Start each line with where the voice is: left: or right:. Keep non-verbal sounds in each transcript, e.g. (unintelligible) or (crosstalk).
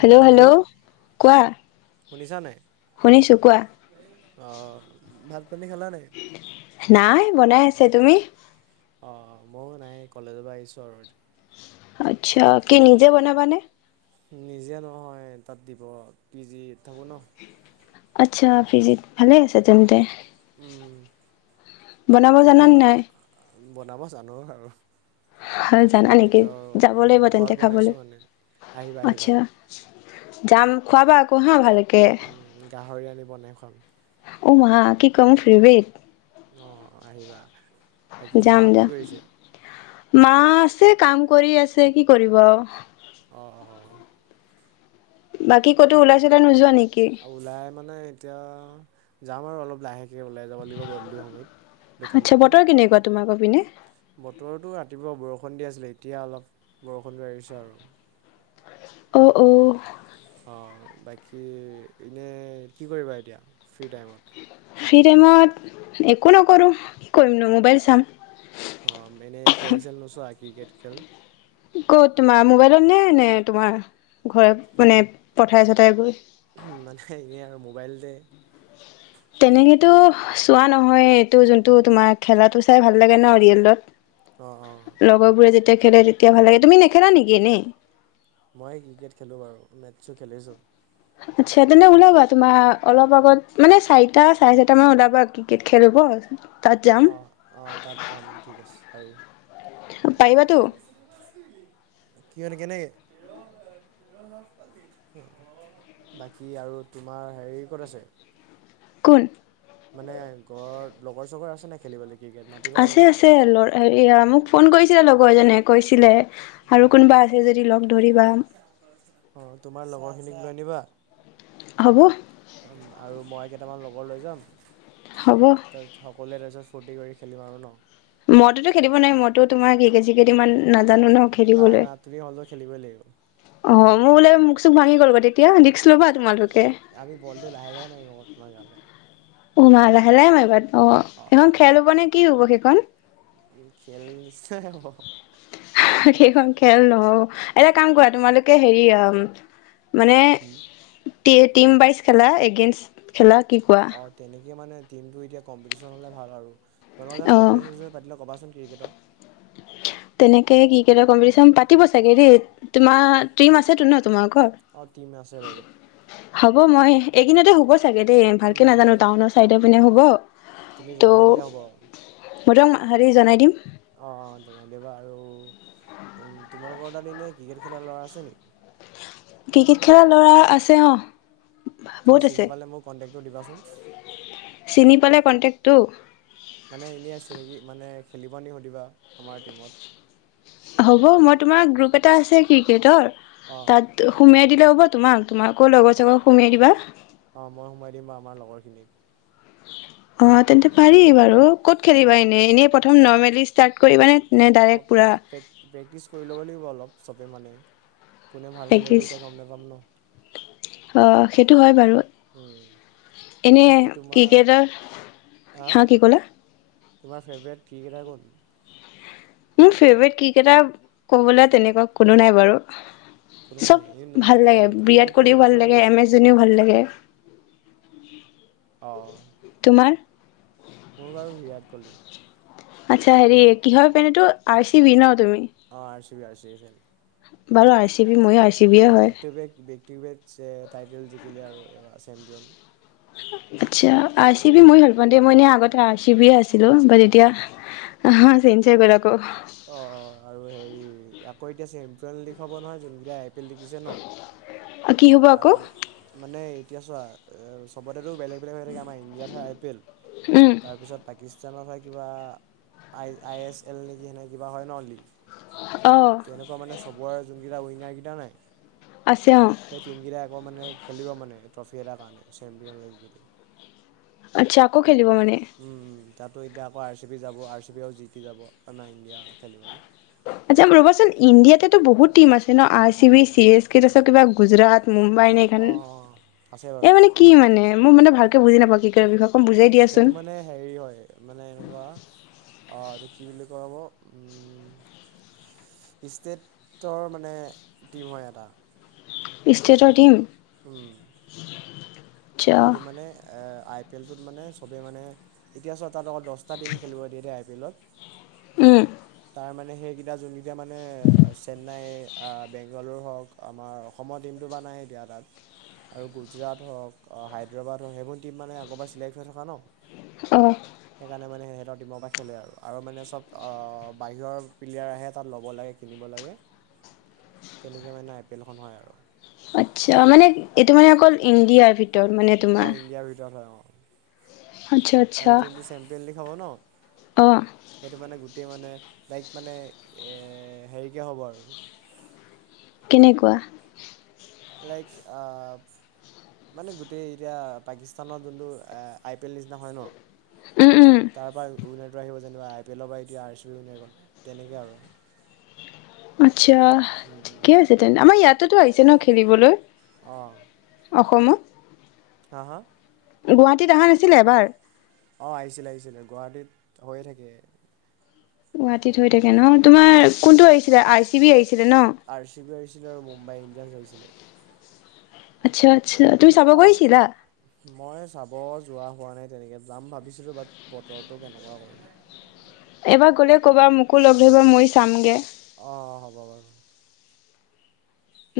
left: Hello
right: hello
left: hello কোৱা।
right: শুনিছা নাই।
left: শুনিছোঁ কোৱা।
right: অ ভাত। পানী খালা নাই?
left: নাই বনাই আছে। অচ্ছাঁ তুমি।
right: অ মইও নাই কলেজৰ পৰা আহিছোঁ আৰু।
left: আচ্ছা কি নিজে বনাবানে।
right: নিজে নহয় তাত দিব পিজিত। থাকোঁ ন।
left: আচ্ছাি পিজিত ভালে আছে তেন্তে।
right: উম্।
left: বনাব জানানে নাই।
right: বনাব জানো আৰু।
left: হয় জানা নেকি
right: সেইটো আৰু
left: যাব লাগিব
right: ঘৰত
left: তেন্তে খাবলৈ
right: বনাইছোঁ মানে। আহিবা আহিবা
left: আচ্ছা। যাম খোৱাবা আকৌ হা। ভালকে
right: উম্ গাহৰি আনি বনাই খুৱাম।
left: অ মা কি কম ফেভৰেত।
right: অ আহিবা বাকী
left: যাম
right: মাহঁত কি
left: যাম
right: কৰিছ।
left: মা আছে, কাম কৰি আছে, কি কৰিব?
right: অ, অ।
left: বাকী ক'তো ওলাইছে, তই নোযোৱা নেকি?
right: ওলাই মানে এতিয়া যাম আৰু অলপ লাহে ওলাই যাব লাগিব গধুলি সময়ত, দোকান
left: আচ্ছা
right: পিনে।
left: বতৰ কেনেকুৱা তোমাকৰ পিনে?
right: বতৰতো ৰাতিপুৱা বৰষুণ দি আছিলে এতিয়া অলপ বৰষুণটো আহিছে আৰু।
left: অ, অ।
right: অ বাকী, এনে কি কৰিবা এতিয়া? ফ্ৰী টাইমত?
left: ফ্ৰী টাইমত, একো নকৰো, কি কৰিম নো মোবাইল চাম।
right: অ, মানে খেল চেল নুচোৱা? ক্ৰিকেট খেল?
left: ক'ত তোমাৰ মোবাইলত নে, নে তোমাৰ ঘৰত মানে পথাৰ চথাই গৈ?
right: উম মানে এনে আৰু মোবাইলতে-
left: তেনেকেতো, চোৱা নহয় এইটো যোনটো তোমাৰ খেলাটো চাই ভাল লাগে ন
right: অ অ
left: ৰিয়েলত। লগৰ বোৰে যেত খেলে তেতিয়া ভাল লাগে, তুমি নেখেলা নেকি এনে?
right: মই ক্ৰিকেট খেলোঁ বাৰু মেটছো খেলিছোঁ।
left: আচ্ছা, তেন্তে ওলাবা তোমাৰ অলপ আগত মানে চাৰিটা চাৰে চাৰিটা মান ওলাবা ক্ৰিকেট খেল হব-
right: অহ, অহ, তাত যাম ঠিক আছে, পাৰিম।
left: পাৰিবাতো
right: কি হয় কেনেকে, বাকী আৰু তোমাৰ হেৰি ক'ত আছে?
left: কোন?
right: মানে ঘৰত লগৰ চগৰ আছে নে খেলিবলে?
left: আছে আছে, ল হে মোক ফোন কৰিছিলে লগৰজনে কৈছিলে-
right: অ,
left: আৰু কোনোবা আছে যদি লগ ধৰিবা
right: অ, তোমাৰ লগৰ খিনিক ম- নিবা?
left: হ'ব।
right: উম আৰু মই কে কেইটামান লগৰ লৈ যাম-
left: হ'ব
right: তাৰপিছত সকলোৱে তাৰপিছত ফূৰ্তি কৰি খেলিম আৰু ন।
left: মই তোতো খেলিব নোৱাৰি মইটো তোমাৰ কি কেজি কেইদমান নাজানো ন
right: না
left: খদিবলৈ,
right: না তুমি হ'লেও খেলিবই লাগিব
left: অ মোৰ বোলে চুক ভাঙি গল বা তেতিয়া দি
right: আমি বলটো লাহে লাহে মাৰিব, তোমাৰ গালে।
left: উমাহ লাহে লাহে মাৰ এইবাৰ। অ সেইখন খেল হব নে কি হব সেই। কণ।
right: উ খেলছে শেষ। হব।
left: সেইখন খেল নহও এটা কাম কৰা তোমালোকে হেৰি অ। মানে। টি এ টিম পাইজ খেলা এগেনষ্ট খেলা। কি কোৱা।
right: এতিয়া মানে টিমটো এতিয়া কম্পিটি্যন হ'লে ভাল আৰু। তোমালোকৰ
left: অ
right: কম্পিটিশ্যন পাতিলে ক বা চোন। ক্ৰিকেটৰ।
left: তেনেকে ক্ৰিকেটৰ কম্পিটিশ্যন পাতিব চাগে দেই তোমাৰ টিম আছে টো ন তোমাৰ।
right: অ টিম আছে বাৰু।
left: হ'ব মই এইদিনতে হব। চাগ দেই ভালকে নাজানো টাউনৰ চাইডে। মানে হ'ব।
right: তুমি জনাই দিলে হ'ব।
left: সদং হাৰি জনাই দিম।
right: অ অ জনাই দেৱা আৰু উ তোমালোকৰ তাত এনে ক্ৰিকেট খেলাৰ ল'ৰা আছে নেকি।
left: ক্ৰিকেট খেলা ল'ৰা আছে অহ।
right: তুমি চিনি পালে মোক কন্টেক। টো দিবাচোন।
left: চিনি পালে কণ্টেক্টো।
right: মানে এনেই আছে নেকি মানে খেলিবা নি সুধিবা আমাৰ টিমত।
left: হ'ব মই তোমাৰ গ্ৰুপ এটা আছে ক্ৰিকেটৰ।
right: অঁ
left: তাত সোমোইঁ। দিলে হ'ব তোমাক। তোমালোকৰ লগৰ
right: অঁ
left: চগৰ সুমাই দিবা।
right: তোমাৰ লগৰখিনিক।
left: (unintelligible) অ তেন্তে পাৰি বাৰু ক'ত খেলিবা
right: অঁ
left: এনেই এনেই প্ৰথম নৰৰ্মেলি। ষ্টাৰ্ট কৰিবানে।
right: অ পেক পেক প্ৰক্টিচ কৰি ল'ব লাগিব অলপ। চবে মানে। কোনে ভাল খেলে
left: প্ৰেক্টিচ?
right: এতিয়া গম নোপাম ন।
left: অ সেইটো হয় বাৰু। এনে
right: বাকী তোমাৰ
left: ক্ৰিকেটাৰ হা কি ক'লা?
right: আ ফেভৰেট ক্ৰিকেটাৰ কোন
left: মোৰ ফেভাৰট ক্ৰিকেটাৰ ক'বলৈ তেনেকুৱা কোনো নাই বাৰু
right: কোনো নাই
left: চব
right: এই
left: ভাল
right: খেল
left: লাগে বিৰাট
right: ক্ৰিকেট খেল
left: কোহলিও ভাল
right: নোচোৱা নি
left: লাগে এম এছ
right: বেছিকৈ
left: ধনীও ভাল লাগে
right: অঁ
left: তোমাৰ
right: মোৰ বাৰু বিৰাট কোহলী
left: আচ্ছা হেৰি কি হয় টীম এইটো আৰ চি বি ন তুমি
right: অ আৰ চি বি
left: বাৰু আৰ চি বি ময়ো আই চি বিয়ে হয়
right: back to back back title জিকিলে আৰু আৰু চেম্পিয়ন
left: (unintelligible) আচ্ছা আই চি বি মই ভাল পাওঁ দে মইনেই আগত। আই চি বিয়ে আছিলো বাট এতিয়া চে ক'
right: অঁ আৰু হেৰি আকৌ এতিয়া চেম্পিয়ন লীগ হ'ব নহয় যোনকেইটা আই পি এল জিকিছে ন।
left: কি হ'ব
right: আৰু
left: আকৌ
right: মানে এতিয়া চোৱা চবতে বেলেগ বেলেগ হৈ থাকে আমাৰ ইণ্ডিয়াত হয় আই পি এল
left: উম
right: তাৰ পিছত পিস আইচিয়ামৰ কিবা আই আই এছ এল নেকি সেনে কিবা হয় ন লীগ
left: অ
right: তেনেকুৱা মানে চবৰে যোন কিবা উইনাৰকেইটা নাই
left: আছে অ
right: সেই টিম কেইটা আকৌ মানে খেলিব মানে ট্ৰফি এটাৰ কাৰণে চেম্পিয়ন লি
left: আচ্ছাক খেলিব মানে
right: তাতো এতিয়া আকৌ আৰ চি বি যাব আৰ চি পবি ও জিকি যাব আমাৰ ইণ্ডিয়া খেলিবলৈ।
left: আচ্ছা ৰ'বাচোন ইণ্ডিয়াতেতো বহুত টিম আছে ন I C B C S K ত আ কিবা গুজৰাট মুম্বাই নে
right: অঁ
left: এইখন
right: অঁ অঁ আছে
left: এই
right: বাৰু
left: মানে কি মানে মোৰ মান ভালকে বুজি নাপাও কি কাৰণে বা
right: সেইটো মানে হেৰি হয় মানে এনেকুৱা অ এইটো কি বুলি কব ষ্টেটৰ মানে টিম হয় এটা।
left: ষ্টেটৰ টিম
right: উম
left: আচ্ছা
right: তাহাঁতি মানে এ আই পি এলটোত মানে চবেই মানে এতিয়া চব তাত অকল দহ দষ্ট টিম খেলিব দিয়ে বিলত
left: উম
right: তাৰমানে সেইকেইটা যোনকেইটা মানে চেন্নাই বেংগালৰু হওক আমাৰ অসমৰ টীমটো বা নাই এতিয়া তাত আৰু গুজৰাট হওক হায়দৰাবাদ হওক সেইবোৰ টীম মানে আগৰবাৰ চিলেক্ট হৈ থকা ন।
left: অহ
right: সেইকাৰণে মানে সেতৰ টিমৰ পৰা খেলে আৰু মানে চব অ বাহিৰৰ প্লেয়াৰ আহে তাত ল'ব লাগে কিনিব লাগে তেনেকৈ মানে আই এপেলখন হয় আৰু
left: আচ্ছা মানে এইটো মানে অকল ইণ্ডিয়াৰ ভিতৰত মানে
right: অঁ
left: তোমাৰ
right: ইণ্ডিয়াৰ ভিতৰত হয় অঁ
left: আচ্ছা আচ্ছা
right: আৰু যোনটো চেম্পিয়ন হ'ব ন
left: অ
right: সেইটো মানে গোট মানে দাৰেক মানে এ হেৰিকে হ'ব আৰু
left: কেনেকুৱা
right: লাইক আহ মানে গোটেই এতিয়া পাকিস্তানৰ যোনটো আই পি এল নিচিনা হয় ন
left: উম উম
right: তাৰ পৰা উইনাৰটো আহিব যেনিবা আই পি এলৰ পৰা এতিয়া আৰ চি বি উইনাৰ গ তেনেকৈ আৰু
left: আচ্ছা ঠিকে আছে তেন্ত আমাৰ ইয়াত তো আহিছে ন খেলিবলৈ
right: অহ
left: অসমত।
right: হা হা
left: গুৱাহাটীত আহা নাছিলে এবাৰ।
right: অহ আহিছিলে আহিছিলে গুৱাহাটীত হৈয়ে থাকে।
left: গুৱাহাটীত হৈ থাকে
right: হয়
left: ন তোমাৰ কোনটো আহিছিলে আইচ। টিভি আহিছে।
right: আৰ চি বি আহিছিলে আৰু মুম্বাই ইণ্ডিয়ানছ আহিছিলে।
left: আচ্ছা। আচ্ছা তুমি চাব
right: অঁ
left: গৈছিলা।
right: মই চাব যোৱা হোৱা নাই তেনেকৈ যাম ভাবিছিলোঁ বাট বতৰটো কেনেকুৱা কৰি।
left: এইবাৰ গ'লে ক'বা মোকো লগ ধৰিবা মই চামগে।
right: অ হ'ব বাৰু।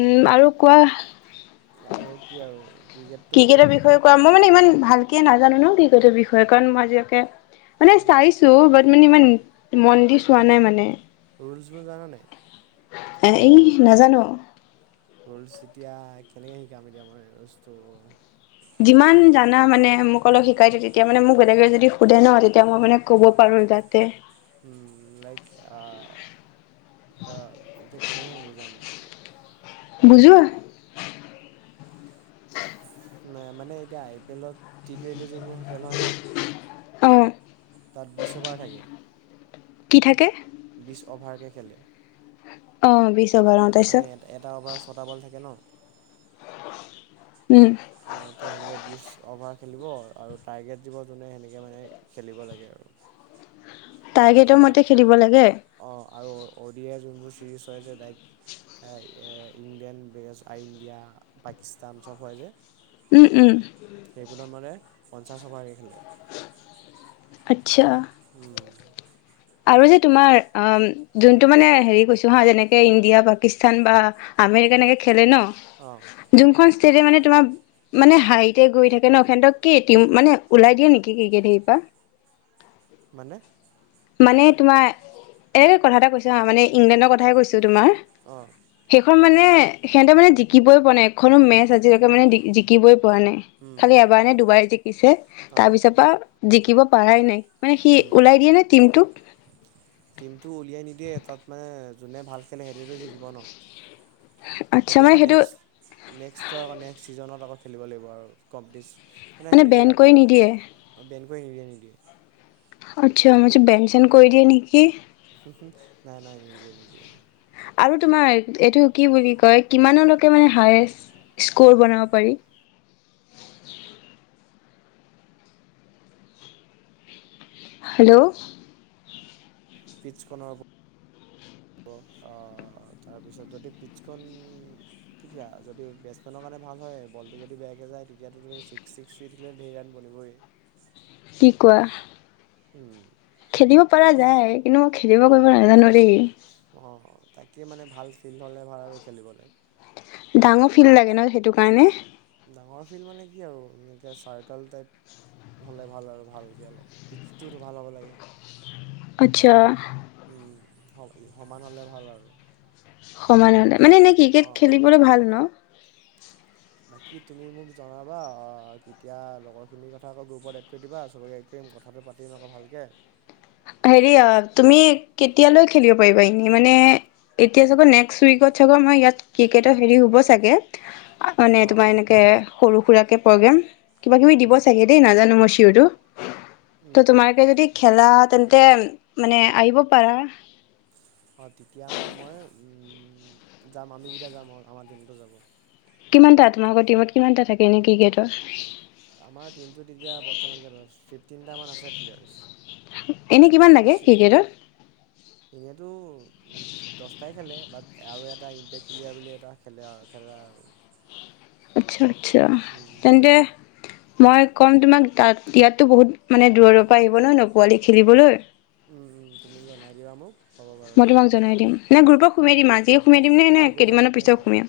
left: উম আৰু কোৱা।
right: আৰু কি আৰু ক্ৰিকেটটো এতিয়া যেতিয়া।
left: কি নাজানো ন কিৰ্কেট বিষয়ে কাৰণ মই আজিয়াক মানে চাইছো বাট মানে ইমান মন দি চোৱা নাই মানে।
right: ৰুুলছবোৰ জান নাই।
left: এ এই নাজানো আৰু
right: ৰোলচ এতিয়া কেনেকে শিকাম এতিয়া মই ৰোলচটো।
left: যিমান জানা মানে মোক অলপ। শিকাই তেতিয়া মানে মোক বেলেগে যদি সুধে ন তেতিয়া মই মানে ক'ব পাৰোঁ যাতে।
right: উম লাইক আহ। আহ এতিয়া কেনেকে বুজাম?
left: বুজোৱা
right: নে মানে এতিয়া আই পি এলত টি টুৱেণ্টি চলিছে। খেল হয় ন
left: অ
right: তাত বিছ অভাৰ থাকে।
left: কি থাকে?
right: বিশছ অভাৰ কে খেলে
left: অ বিশছ।
right: মানে এ এটা অভাৰ ছটা বল থাকে ন।
left: উম
right: তো সেনেকে বিশছ অভাৰ খেলিব, আৰু টাৰ্গেট দিব যোনে সেনেকে মানে খেলিব লাগে আৰু।
left: তাৰগেটৰ
right: তাৰপৰা
left: মতে খেলিব লাগে।
right: অ'ডি আই যোনবোৰ ছিৰিজ হয় যে, ডাইৰেক্ট ইংলেণ্ড বিৰেজ, ইণ্ডিয়া, পাকিস্তান চব হয় যে।
left: উম উম
right: সেইবোৰত মানে পঞ্চাশ অভাৰকে খেলে।
left: আচ্ছা
right: উম
left: আৰু যে তোমাৰ অ যোনটো মানে হেৰি কৈছো হা যেনেকে ইণ্ডিয়া, পাকিস্তান বা আমেৰিকা এনেকে খেলে ন
right: অঁ
left: যোনখন তেতিয়া মানে তোমাৰ মানে হাৰিতে গৈ থাকে ন, এসেতক কি মানে ওলাই দিয়ে নেকি ক্ৰিকেটৰ পৰা?
right: মানে?
left: মানে তোমাৰ এনেকে কথা এটা কৈছো হা, মানে ইংলেণ্ডৰ কথায়ে কৈছো তোমাৰ
right: অঁ
left: হে খন মানে সিহতে মানে জিকিবই পোৱা নাই। এখনো মেচ আজিলৈকে মানে জিকিবই পোৱা নাই। পোৱা নাই খালি এবাৰ নে দুবাৰ জিকিব জিকিছে তাৰ
right: অঁ
left: পিছৰ আ জিকিব পাৰাই নাই। মানে সি ওলাই দিয়ে নে? টিমটোক
right: টিমটো উলিয়াই নিদিয়ে তাত মানে যোনে ভাল খেলে সেইটোৱেতো জিকিব ন
left: আচ্ছা
right: সেহেতি
left: মানে
right: আকৌ
left: সেইটো
right: নেক্স, নেক্সটৰ, নেক্সট ছিজনত আকৌ খেলিব লাগিব আৰু কবডিচ।
left: মানে বেন কৰি নিদিয়ে।
right: বেন নিদিয়ে নিদিয়ে।
left: আচ্ছা মই চ বেন চেন কৰি দিয়ে নেকি।
right: নাই নাই নিদিয়ে নিদিয়ে।
left: আৰু তোমাৰ এইটো কি বুলি কয় কিমানলৈকে মানে হাইষ্ট স্কৰ বনাব পাৰি। হেল্ল'।
right: পিটছখনৰ তাৰপিছত যদি পিটছখন কেতিয়া যদি বেটছমেনৰ কাৰণে ভাল হয় বলটো যদি বেয়াকে যায় তেতিয়াতো তু ছিক্স ছিক্স চুই থাকিলে টো ধেৰ ৰান বনিবই।
left: কোৱা।
right: উম।
left: খেদিব পৰা যায় কিন্তু। খেলিব কৰিব নাজানো দেই।
right: অ তাকে মানে ভাল ফিল্ড হলে ভাল আৰু খেলিবলে।
left: ডাঙৰ ফিল্ড লাগে ন সেইটো কাৰণে।
right: ডাঙৰ ফিল্ড মানে কি আৰু এনেকৈ চাৰ্কল টাইপ হ'লে ভাল আৰু ভালকৈ অলপ পিটছটো ভাল হ'ব লাগে।
left: আচ্ছা।
right: উম সমান হলে ভাল আৰু।
left: সমান হলে। মানে এনে ক্ৰিকেট
right: অঁ অঁ
left: খেলিবলৈ ভাল ন।
right: বাকী তুমি মোক জনাবা কেতিয়া লগৰখিনিৰ কথা আকৌ গ্ৰুপত এড কৰি দিবা চবকে এড কৰিম কথাটো পাতিম আকৌ ভালকে।
left: হেৰি তুমি কেতিয়া লৈ খেলিব পাৰিবা এনে মানে এতিয়া চাগে নেক্সট উইকত আমাৰ ইয়াত ক্ৰিকেটৰ হেৰি হব চাগে। মানে
right: অঁ
left: তোমাৰ এনেকে সৰু সুৰাকে। প্ৰগেম। কিবা কিবি দিব
right: উম
left: চাগে দেই নাজানো মই চিয়ৰটো। ত
right: উম।
left: তোমালোকে যদি। খেলা তেন্তে। তেন মানে আহিব পাৰা।
right: অঁ তেতিয়া মানে মই উম যাম আমি কেইটা যাম আমাৰ টিমটো যাব।
left: কিমানটা তোমালোকৰ টিমত কিমানটা থাকে এনে ক্ৰিকেটৰ।
right: আমাৰ টিমটোত এতিয়া বৰ্তমানকে ফিফটিনটা মান আছে
left: এনে কিমান
right: প্লেয়াৰ্চ।
left: লাগে ক্ৰিকেটৰ
right: বেচো এনেতো দছটাই খেলে। বাট আৰু এটা ইম্পেক্ট প্লেয়াৰ বুলি এটা খেলে আৰু খেলে আৰু।
left: আচ্ছা। আচ্ছা তেন্তে। মই কম তোমাক তাত ইয়াতো বহুত মানে দূৰৰ পৰা আহিব ন পোৱালি খেলিবলৈ।
right: তুমি জনাই দিবা মোক। হ'ব বাৰু
left: মই
right: এতিয়া
left: তোমাক জনাই দিম। নাই গ্ৰুপত সোমাই
right: অঁ
left: দিম আজিয়ে সোমাই দিম নে নে
right: আৰু গ্ৰুপত
left: কেইদিনমানৰ
right: সোমাই
left: পিছত
right: দিবা
left: সোমাম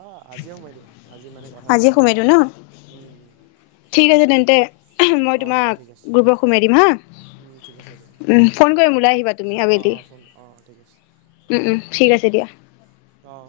right: অঁ আজিয়ে সোমাই দিবা আজি মানে কথাটো
left: আজিয়ে
right: পাতিলে
left: সোমাই
right: ভাল
left: দিওঁ ন
right: হ'ব
left: ঠিক আছে তেন্তে মই
right: অঁ হ'ব
left: তোমাক
right: ঠিক আছে
left: গ্ৰুপত সোমাই দিম হা
right: ঠিক
left: ফোন কৰিম ওলাই আহিবা তুমি
right: অ
left: আবেলি।
right: ফোন অ ঠিক আছে।
left: উম উম ঠিক আছে দিয়া।
right: আহ